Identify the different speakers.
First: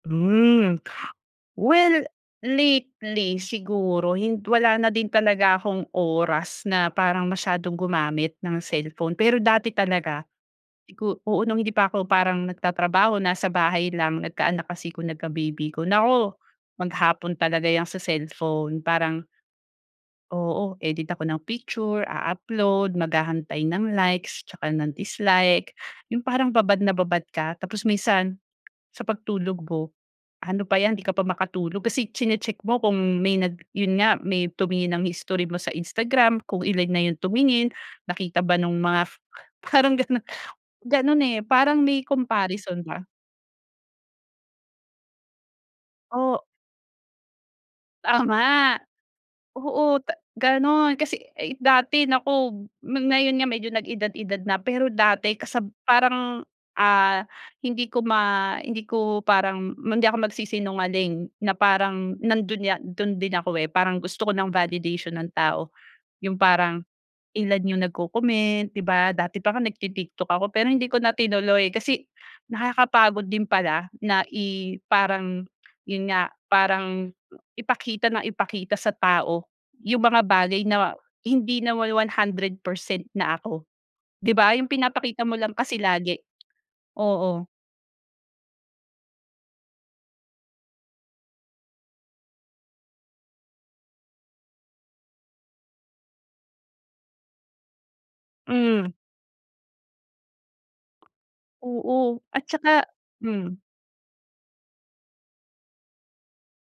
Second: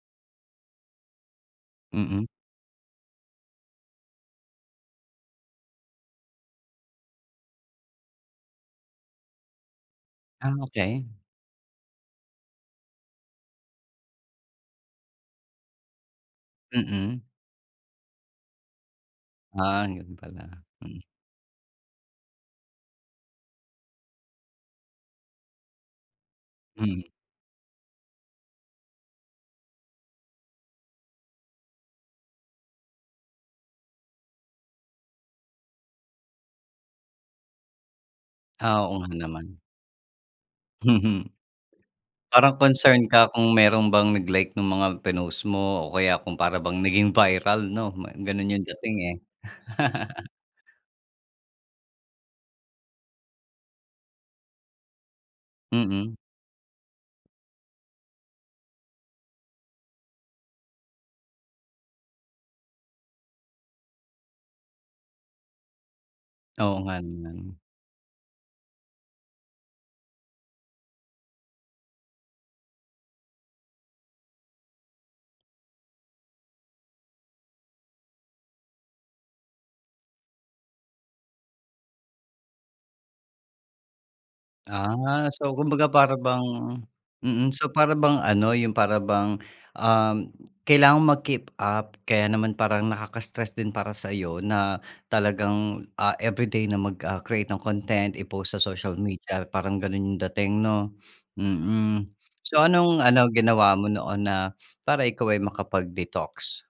Speaker 1: Hmm well,
Speaker 2: Mm.
Speaker 1: lately siguro hin wala na din talaga akong oras na parang masyadong gumamit ng cellphone, pero dati talaga
Speaker 2: Ah,
Speaker 1: i
Speaker 2: okey.
Speaker 1: ko oo nung hindi pa ako parang nagtatrabaho, nasa bahay lang, nagkaanak kasi ko nagka-baby ako. Naku!
Speaker 2: Mm.
Speaker 1: Maghapon talaga yang sa cellphone parang
Speaker 2: Ah, yun pala.
Speaker 1: oo
Speaker 2: Mm.
Speaker 1: edit ako ng picture a-upload mag-hahantay ng likes at saka ng dislike. Yung parang babad na
Speaker 2: Mm.
Speaker 1: babad ka. Tapos minsan, sa pagtulog ko ano pa yan hindi ka pa makatulog kasi chine-check mo kung may nag yun nga may tumingin ng history mo sa Instagram, kung ilan na yung tumingin, nakita ba nung
Speaker 2: Ah, oo nga
Speaker 1: mga f
Speaker 2: naman.
Speaker 1: parang ganun.
Speaker 2: Mhm.
Speaker 1: Ganon eh, parang may
Speaker 2: Parang
Speaker 1: comparison
Speaker 2: concern
Speaker 1: ba.
Speaker 2: ka kung meron bang nag-like nung mga pinost mo o kaya kung
Speaker 1: O
Speaker 2: para bang naging viral no ma ganun yung
Speaker 1: Tama.
Speaker 2: dating eh.
Speaker 1: Oo ta ganun. Kasi ay dati naku ma ngayon nga medyo nag-edad-edad na pero dati kasab
Speaker 2: Mm.
Speaker 1: parang ah, hindi ko ma hindi ko parang ma hindi ako magsisinungaling na parang nandun ya dun din ako eh, parang gusto ko ng validation ng tao. Yung
Speaker 2: Oo
Speaker 1: parang
Speaker 2: nga naman.
Speaker 1: iIan yung nagko-comment di ba? Dati pa nga nagti-TikTok ako pero hindi ko na tinuloy kasi nakakapagod din pala na i parang yun nga, parang ipakita nang ipakita sa tao yung mga bagay na ma hindi naman 100% na ako. Di ba? Yung pinapakita
Speaker 2: Ah,
Speaker 1: mo lang
Speaker 2: so
Speaker 1: kasi
Speaker 2: kumbaga para
Speaker 1: lagi
Speaker 2: bang
Speaker 1: oo.
Speaker 2: mm so para bang ano yung para bang um, kailangan mag-keep up kaya naman parang nakaka-stress din para saiyo na talagang, ah, everyday na mag ah, create ng content i-post sa social
Speaker 1: Mm.
Speaker 2: media parang ganun yung dating no? Mm.
Speaker 1: Oo at
Speaker 2: So
Speaker 1: saka
Speaker 2: anong ano
Speaker 1: hmm.
Speaker 2: ginawa mo noon na para ikaw ay makapag-detox?